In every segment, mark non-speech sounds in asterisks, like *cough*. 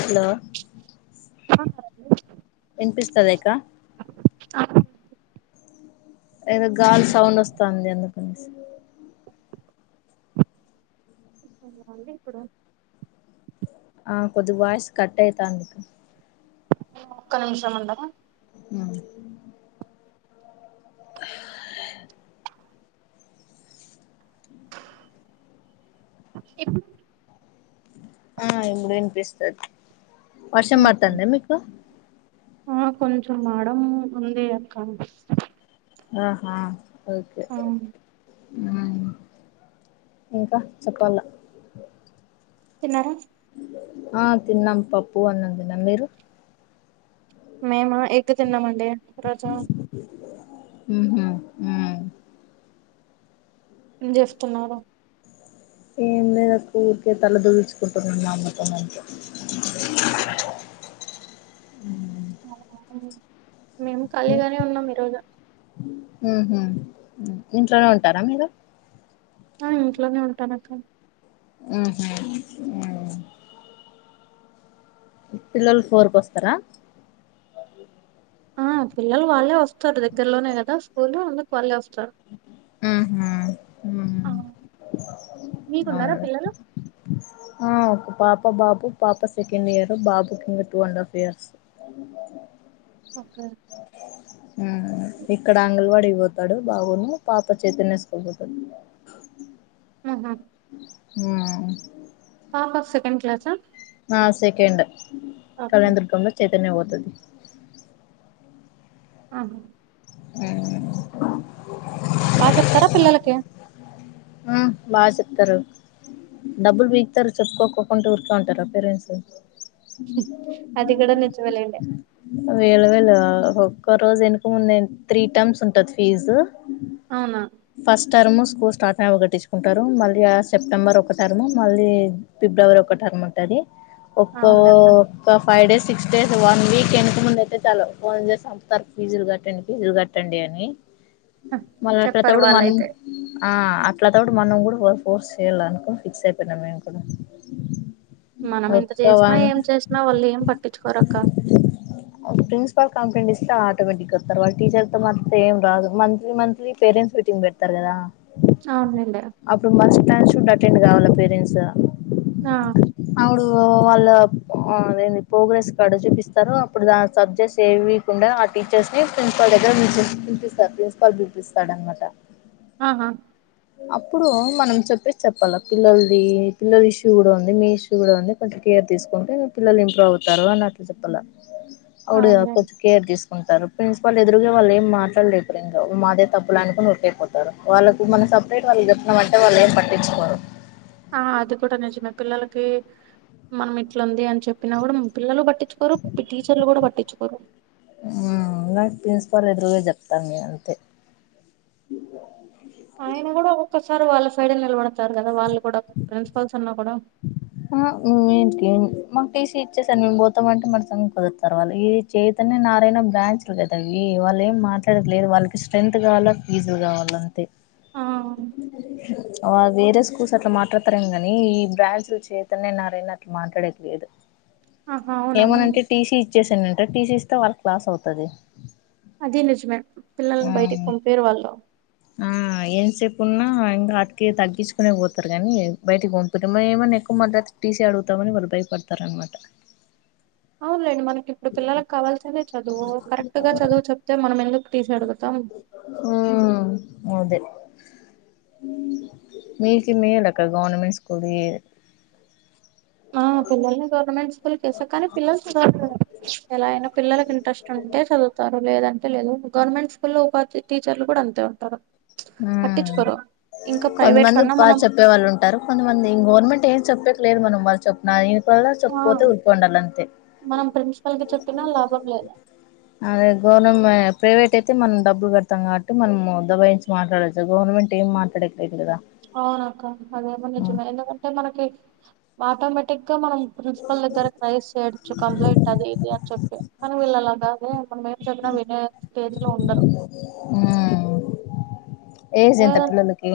Hello కా కారడి వినిపిస్తందికా అ ఏదో గాలి సౌండ్ వస్తంది ఎందుకనేసి మళ్ళీ ఎప్పుడు కొద్దిగా వాయిస్ కట్ అవుతాందుకు ఒక్క నిమిషం ఉండా ఆ ఇప్పు ఆ ఇప్పుడు వినిపిస్తుది వర్షం పడుతుంద మీకు కొంచెం మడం ఉంది అక్క ఆహా ఓకే ఆ ఆ ఇంకా చెప్పాల తిన్నారా ఆ తిన్నాం పప్పు అన్నం తినం మీరు మేమా ఎగ్ తిన్నామండి ఈ రోజు ఉహు ఉహు ఏం చేస్తున్నారు ఏం లేద అక్క ఊరికే తల దూగచుకుంటున్నా మా అమ్మ తోటి అంతె మేము ఖాళీగానే ఉన్నాం ఈరోజు ఉహు ఇంట్లోనే ఉంటారా మీరు ఆ ఇంట్లోనే ఉంటాను అక్క ఉహు పిల్లలు ఫోర్ క వస్తారా ఆ పిల్లలు వాళ్ళే వస్తారు దగ్గరలోనే కదా స్కూల్ లో అందుకు వాళ్ళే వస్తారు మ్ హు ఆ మ్ మీకున్నారా పిల్లలు ఆ ఒక పాప బాబు పాప సెకండ్ ఇయర్ బాబు కింగ two and half years *inaudible* okay ఆ ఇక్కడ ఆంగల్వాడి ఇ పోతాడు బాబుని పాప చైతన్య స్కూల్కి పోతుంది మ్ హు వా పాప సెకండ్ క్లాసా ఆ సెకండ్ ఓకే కళ్యాణ దుర్గంలో చైతన్య పోతది ఆదే మ్ బా చెప్తారా పిల్లలకి బా చెప్తారు. డబ్బులు బీకుతారు చెప్పుకోక్కకుంటే ఊరికే ఉంటారా పేరెంట్స్ అది కూడా నిజమేలేండి వేల వేల ఒక్క రోజు వెనక ముందే త్రీ టర్మ్స్ ఉంటది ఫీజు అవునా ఫస్ట్ టెర్ము స్కూల్ స్టార్ట్న గట్టించుకుంటారు మళ్ళీ ఆ సెప్టెంబర్ ఒక టర్మ్ మళ్ళీ ఫిబ్రవరి ఒక టర్మ్ ఉంటది ఒక్కో అవునక్క ఒక five days six days one week ఎనక ముందు అయితే చాలు ఫోన్ జేసా వత్తర్ ఫీజులు కట్టండి ఫీజులు కట్టండి అని అ చెప్ ఆ తవుడ్ మనీ ఆ అట్లా తవుడు మనం కూడా వోర్ ఫోర్స్ చేయాల అనుకుని ఫిక్స్ అయిపోయినాం మేము కూడా మనం ఎంత ఒక్క చేసినా వన్ ఏం చేసినా వాళ్ళు ఏం పట్టించుకోరక్క ప్రిన్సిపాల్ కంప్లైంట్ ఇస్తే ఆటోమేటిక్గా వత్తరు వాళ్ళు టీచర్తో మాట్లాడితే ఏం రాదు మంత్లీ మంత్లీ పేరెంట్స్ మీటింగ్ పెడతారు కదా అవునండి అప్పుడు మంచి క్లాస్ షూట్ అటెండ్ కావాలీ పేరెంట్స్ ఆ డు వాళ్ళ అదేంది ప్రోగ్రెస్ కార్డు చూపిస్తారు అప్పుడు ఆ సబ్జెక్ట్స్ ఏవి ఉండా ఆ టీచర్స్ని ప్రిన్సిపాల్ దగ్గర పిలిపిస్తారు ప్రిన్సిపాల్ పిలిపిస్తాడనమాట ఆహా అప్పుడు మనం చెప్పేసి చెప్పాల పిల్లల్ది పిల్లల ఇష్యూ కూడా ఉంది మీ ఇష్యూ కూడా ఉంది కొంచం కేర్ తీసుకుంటే పిల్లలు ఇంప్రూవ్ అవుతారు అన్నట్లు చెప్పాల అప్పుడు అవునులేండి చెప్పచ్చు కేర్ తీసుకుంటారు ప్రిన్సిపాల్ ఎదురుగ వాళ్ళు ఏం మాట్లాడలే సరింగ మాదే తప్పులు అనుకుని ఉరికైపో తరు వాళ్ళకు మనం సెపరేట్ వాళ్ళకి చెప్పినమంటే వాళ్ళు ఏం పట్టించుకోరు ఆ అది కూడా నిజమే పిల్లలకి మనం ఇట్లుంది అని చెప్పినా కూడా పిల్లలు బట్ ట్టించుకోరు టిచర్లు కూడా పట్టించుకోరు ఆ నాకు ప్రిన్సిపాల్ ఎదురుగ చెప్తా మీ అంతే ఆయన కూడా ఒకొక్కసారి వాళ్ళ సైడే నిలబడతారు కదా వాళ్ళు కూడా ప్రిన్సిపల్స్ అన్నా కూడా ఆ ఏంటి మాకు టీసీ ఇచ్చేసెండి మేము పోతామంటే మడ్సంగ్ కుదుతారు వాళ్ళు ఏ చైతన్య నారాయణ బ్రాంచ్లు కదా అవి వాళ్ళు ఏం మాట్లాడలేదు వాళ్ళకి స్ట్రెంత్ కావాలా ఫీజులు కావాల అంతే ఆ ఆ వేరే స్కూల్స్ అట్లా మాట్లాడతారేం గాని ఈ బ్రాంచ్ చైతన్య నారాయణ అట్లా మాట్లాడేకి లేదు ఆహా అవునా ఏమనంటే టీసీ ఇచ్చేసానుంటే టీసీ ఇస్తే వాళ్ళకి లాస్ అవుతది అది నిజమే పిల్లల్ని బయటకి పంపియరు వాళ్ళు ఆ ఏం సేపు ఉన్నా ఇంకా అటికి తగ్గించుకునే పోతారు కానీ బయటీకి పంపీరు మన ఏమన్నా ఎక్కువ మాట్లాడితే టీసీ అడుగుతామని వాళ్ళు భయపడతారనమాట అవునులేండి మనకి ఇప్పుడు పిల్లలకు కావాల్సింది చదువు కరెక్ట్ గా చదువు చెప్ అంటే మనం ఎందుకు టీసి అడుగుతాం ఉ అదే మీకే మేలక్క గవర్నమెంట్ స్కూలీ ఆ పిల్లల్ని గవర్నమెంట్ స్కూ స్కూల్ కేసా కానీ పిల్లలు చదువుత ఎల అయినా పిల్లలకి ఇంట్రెస్ట్ ఉంటే చదువుతారు లేదంటే లేదు గవర్నమెంట్ స్కూళ్ళోకి వచ్చే టీచర్లు కూడా అంతే ఉంటారు పట్టించుకోరు ఇంకా ప్రైవేట్ కొంతమంది కన్నా బాగా మనం చెప్పే వాళ్ళు ఉంట గవర్నమెంట్ ఏం చెప్పేక్ లేదు మనం వాళ్ళు చెప్ప నా ఇన్పల్లా ఆ చెప్పుపోతే ఉపోండాల అంతే మనం ప్రిన్సిపల్ కి చెప్పినా లాభం లేదు అదే గవర్నమె ప్రైవేట్ అయితే మనం డబ్బులు కడాతం కాబట్టి మనము దబ్బయి మాట్లాడొచ్చు గవర్నమెంట్ ఏం మాట్లాడేకి లేదు కదా అవునక్క అదేమ నిజమే ఎందుకంటే మనకి ఆటోమేటిక్ గా మనం ప్రిన్సిపల్ దగ్గర రైస్ చేయొచ్చు కంప్లైంట్ అది ఇది అని చెప్పి కానీ వీళ్ళు అలాగాదే మనం ఏం చెప్పినా వినే స్టేజ్ లో ఉండరు ఆ ఏజ్ ఎంత పిల్లలకి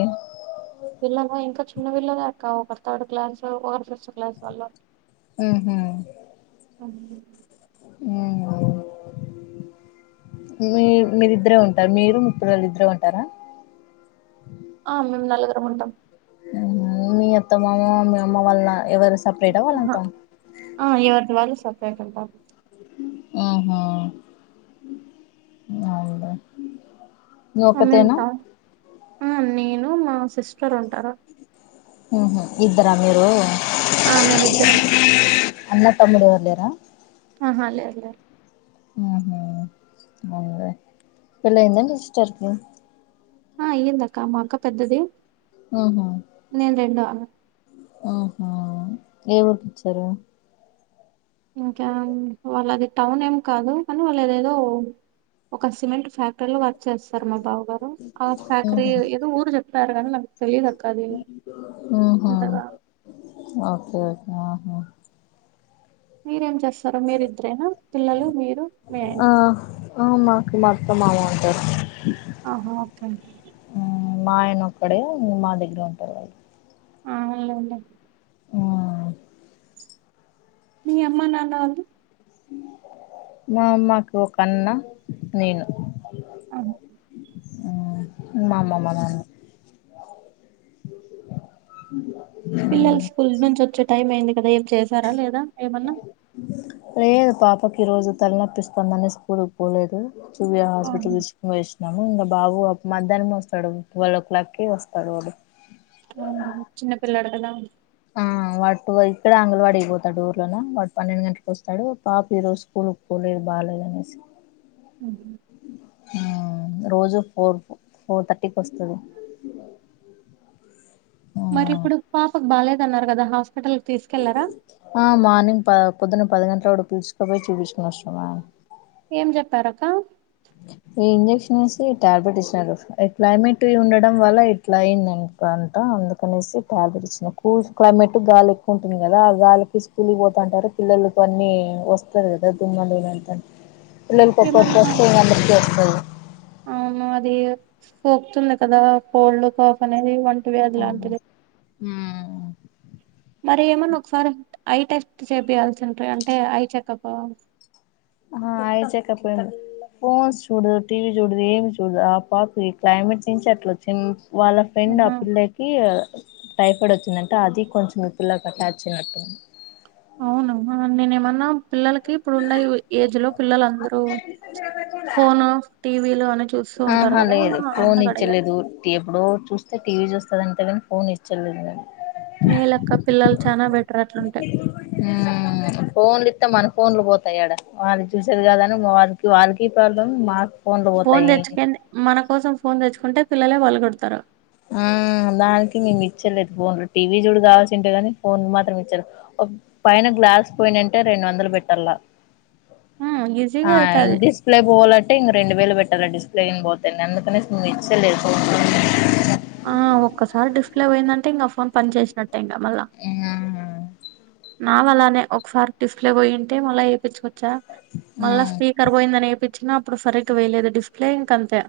పిల్లల ఇంకా చిన్న పిల్లలేక్క ఒకరూ థర్డ్ క్లాస్ ఒకరూ ఫిఫ్త్ క్లాస్ వాళ్ళు ఊహు *inaudible* ఉ మీ మీరిద్దరే ఉంటార మీరు మీ పిల్లలు ఇద్దరే ఉంటారా ఆ మేము నలుగురం ఉంటాం హ్ మీ అత్త మామ మీ అమ్మ వాళ్ళ ఎవరు సపరేటా ఆహా వాళ్ళంతా ఆ ఎవరికి వాళ్ళు సప్రేట్ ఉంటాారు ఆహా అవునలే ఆ, మేము ఒకతేనా టౌన్ ఆ నేను మా సిస్టర్ ఉంటారుా ఉహు ఇద్దార మీరు ఆ మేమిద్దరం అన్న తమ్ముడేవరూ లేరా ఆహా లేరు లేర్ ఆహా అదే పెళ్లయిందా మీ సిస్టర్ కి ఆ అయ్యిందక్క మా అక్క పెద్దది అవునా నేను రెండో ఆమె ఉహో ఏ ఊరికిచ్చారు ఇంకా వాళ్ళది టౌన్ ఏం కాదు కానీ వాళ్ళుదేదో ఒక సిమెంట్ ఫ్యాక్టరీలో వర్క్ చేస్తారు మా బావ గారు ఆ ఫ్యాక్టరీ ఉహు ఏదో ఊరు చెప్తారు కానీ నాకు తెలియదాక్క అది. ఉహూ అంతగా ఓకేఓకే ఆహ్. మీరేం చేస్తారు మీరిద్దరైనా పిల్లలు మీరు మీ ఆయన. ఆహ్ మాకు మా అత్త మామ ఉంటారు. ఆహా ఓకే. మా ఆయన ఒక్కడే మా దగ్గర ఉంటారు. వాళ్ళు అవును లెండి. ఆహ్. మీ అమ్మా నాన్న వాళ్ళు. నా మాకు ఒక అన్న నేను. ఉహూ. ఉమ్ మా అమ్మమ్మ నా. పిల్లలు స్కూల్ నుంచి వచ్చే టైం అయింది కదా ఏం చేశారా లేదా ఏమన్నా. లేదు పాపకి ఈ రోజు తలనొప్పివస్తుందని స్కూల్కి పోలేదు. సూర్య ఆహా హాస్పిటల్ కి చూపించిన. ఇగ బాబు మధ్యాహ్నంమే వస్తాడు ట్వల్వ్ ఓ క్లాకే వస్తాడు వాడు. ఉమ్ చిన్నపిల్లోడు కదా. ఆహ్ వాడు ఇక్కడ అంగణవాడి అయిపోతాడు ఊర్లోనే వాడు పన్నెండు గంటలకు వస్తాడు పాప ఈ రోజు. పోలేదు బాలేదు అనేసి. ఉహు ఉమ్ రోజు ఫోర్ ఫోర్ థర్టీకి వస్తది. మరి ఇప్పుడు పాపకు బాగాలేదన్నారు కదా హాస్పిటల్ కి తీసుకెళ్లరా. ఆహ్ మార్నింగ్ ప పొద్దున్న పది గంటల కూడా పిలుచుకపోయి చూపించుకుని వచ్చిన. ఏం చెప్పారక్క. ఈ ఇంజెక్షన్ వేసి టాబ్లెట్ ఇచ్చినారు ఈ క్లైమేట్ ఉండడం వల్ల ఇట్లా అయిందంటా. అంట అందుకనేసి టాబ్లెట్ ఇచ్చినారు కూల్ క్లైమేట్ గాలి ఎక్కువ ఉంటుంది కదా ఆ గాలికి. స్కూల్ కిపోతుంటారు పిల్లలకి అన్నీ వస్తాది కదా దుమ్న్నలునంతంటా. పిల్లలకి ఒక్కరికి ఏమన్నా వస్తే ఇంకా అందరికీ వస్తది. అవును అది సపుతుంది కదా కోల్డ్ కాఫ్ అనేది అంటువ్యాధి లాంటిది. ఉమ్. మరి ఏమన్నా ఒకసారి ఐ టెస్ట్ చేపియాల్సి ఉంటది అంటే ఐ చెకప్. ఆహ్ ఐ చెకప్యే ఫోన్స్ చూడదు టీవీ చూడదు ఏమి చూడదు ఆ పాపకు క్లైమేట్ చేంజ్కే అట్లా వచ్చింది వాళ్ళ. ఫ్రెండ్ ఆ ఆహా పిల్లకి టైఫాయిడ్ వచ్చిందంట అది కొంచెం ఈ పిల్లకి అటాచ్ అయినట్టుంది. అవును నేనేమన్నా పిల్లలకి ఇప్పుడు ఉన్న ఏజ్ లో పిల్లలందరూ. ఫోను టీవీలు అన్ని చూస్తూ ఉంటారు ఆహా కదా లేదు ఫోన్ అందుకు అడిగా. ఇచ్చలేదు ఎప్పుడో చూస్తే టీవీ చూస్తదంతేగాని ఫోన్ ఇచ్చలేదండి. మేలక్క పిల్లలు చానా బెటర్ అట్లుంటే. ఉమ్ ఫోన్లు ఇస్తే మన ఫోన్లు పోతాయడ వాళ్ళు చూసేది కాదని ఇక వాళ్ళ వాళ్ళకి ప్రాబ్లం మాక్ ఫోన్ తెచ్చుకనే మన కోసం ఫోన్ తెచ్చుకుంటే పిల్లలే పళ్ల కొడతారు. ఆహ్ దానికి మేము ఇచ్చలేదు ఫోన్లు టీవీ చూడు కావాల్సి ఉంటే గాని ఫోన్ మాత్రం ఇచ్చలేదు. పైన గ్లాస్ పోయినుంటే రెండు వందలు పెట్టాల ఉమ్ ఈజీగా ఆహ్ అయితది ఇంగ్లీష్. ప్లే పోవాలంటే ఇంక రెండు వేలు పెట్టాలి డిస్ప్లేయింగ్ పోతే నే అందుకనేసి ఇచ్చేలే *inaudible* ఆ ఒక్కసారి డిస్ప్లే పోయిందంటే ఇంకా ఫోన్ పని చేసినట్టే ఇంకా మళ్ళా *unintelligible* నాది అలానే ఒకసారి డిస్ప్లే పొయ్యింటే మళ్ళా ఎయిపిచ్చుకొచ్చా మళ్ళా మ్మ్ స్పీ కర్ పోయిందని ఎయిపిచ్చినా అప్పుడు సరిగ్గా వెయైయలేదు డిస్ప్లే ఇంక అంతే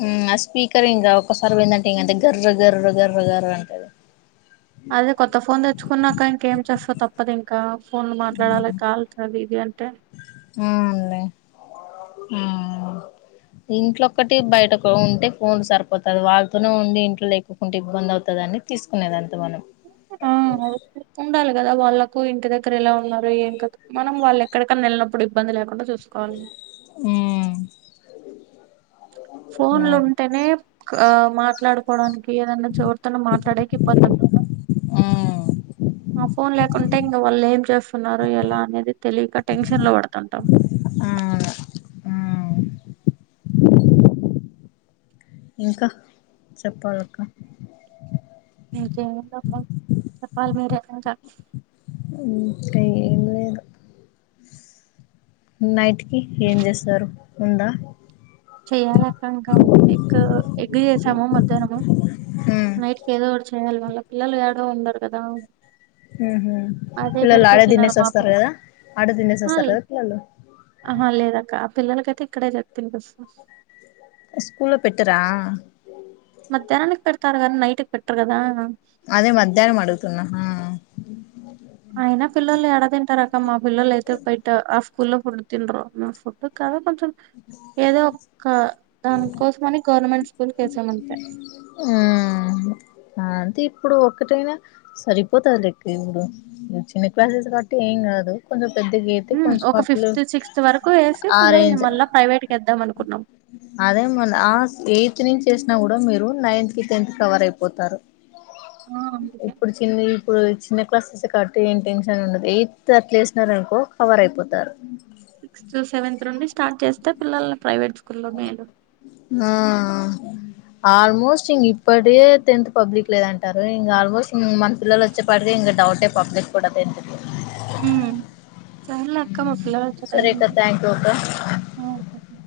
ఉమ్ ఆ స్పీకర్ ఇంకా ఒక్కసారి పోయిందంటే ఇంక అంతే గర్రు గర్రు గర్రు గర్రు అంటది అదే కొత్త ఫోన్ తెచ్చుకున్నాక ఇంకేం చేస్తా తప్పదు ఇంకా ఫోను మాట్లాడాలి కాల్ అది ఇది అంటే ఊ అండి ఊ ఇంట్లో ఒక్కటి బయటకు ఉంటే ఫోన్ సరిపోతది వాళ్ళతోనే ఉండి ఇంట్లో లేకు ఇంటి ఇబ్బంది అవుతాదని తీసుకునేదంతా మనం ఔ ఆ ఉండాలి కదా వాళ్లకు ఇంటి దగ్గర ఎలా ఉన్నారు ఏం కథ మనం వాళ్ళు ఎక్కడికన్నా ఎళ్ళినప్పుడు ఇబ్బంది లేకుండా చూస్ కొన్ ఊ ఫోన్లు ఉంటేనే క్ ఆ మాట్లాడుకోవడానికి ఏదన్నా చోరుతనో మాట్లాడేకి ఇబ్బందం ఆ *inaudible* ఆ ఫోన్ లేకుంటే ఇంకా వాళ్ళు ఏం చేస్తున్నారు ఎలా అనేది తెలియక టెన్షన్ లో పడుతంటాం ఆ ఇంకా చెప్పాలక్క ఇంకేం ఉందబ్బా చెప్పాలి మీరే ఇంకా ఇంక ఏం లేదు నైట్ కి ఏం చేస్తారు ఉందా చెయ్యాలి అక్క ఇంకా ఎగ్ ఎగ్ చేసాము మధ్యాహ్నము ఉమ్ నైట్ కి ఏదో ఒకటి చెయ్యాల వాళ్ళ పిల్లలు యాడో ఉండారు కదా ఊహూ అదే పిల్లలు పెడితే ఆడే తినరు తినేసి మా వస్తారు పిల్ల కదా ఆడే తినేసి ఆ వస్తారు ల్- కదా పిల్లలు ఆహా లేదక్క ఆ పిల్లలకైతే ఇక్కడే చెప్పింది *inaudible* స్కూల్లో పెట్టరా మధ్యానానికి పెడతారు కానీ నైటుకు పెట్టరు కదా అదే మధ్యానం అడుగుతున్నా హా అయినా పిళ్ళోళ్ళు యాడ తింటారు అక్క మా పిల్లలు అయితే బయట ఆ స్కూల్లో ఫుడ్ తినరు *inaudible* ఫుడ్ కదా కొంచెం ఏదో ఒక్క దాని కోసం అని గవర్నమెంట్ స్కూల్ కు వేసాం అంతే ఆ అంతే ఇప్పుడు ఒక్కటైనా సరిపోతాది లెక్ ఇ *inaudible* చిన్న క్లాసెస్ యే కాబట్టి ఏం కాదు కొంచం పెద్ద గే ఉమ్ ఒక ఫిఫ్త్ సిక్స్త్ వరకూ ఏసి పిల్లల్ని మళ్ళా ప్రైవేట్ కి ఏద్దాం అనుకున్నాం అదేం ఉంది ఆస్ ఎయిత్ నుంచి ఏసినా కూడా మీరు నైన్త్ కి టెన్త్ కి కవర్ అయిపోతారు ఆ అందుకే ఇప్పుడు చిన్నయి ప్పుడు చిన్న క్లాసెస్ యే కాబట్టి ఏం టెన్షన్ ఉండదు ఎయిత్ అట్లు ఏసినారు అనుకో కవర్ అయిపోతారు సిక్స్త్ సెవెంత్ నుండి స్టార్ట్ చేస్తే పిల్లల్ని ప్రైవేట్ స్కూల్లో మెయిన్ ఆ ఆల్మోస్ట్ ఇంక ఇప్పటే టెన్త్ పబ్లిక్ లేదంటారు ఇంగ ఆల్మోస్ట్ మన పిల్లలు చ్చేపాటికి ఇంగా డౌటే పబ్లిక్ కూడా టెంత్ అవునులే అక్క మా పిల్లలొచ్చే టైం థ్యాంక్ యూ అక్క కి *inaudible*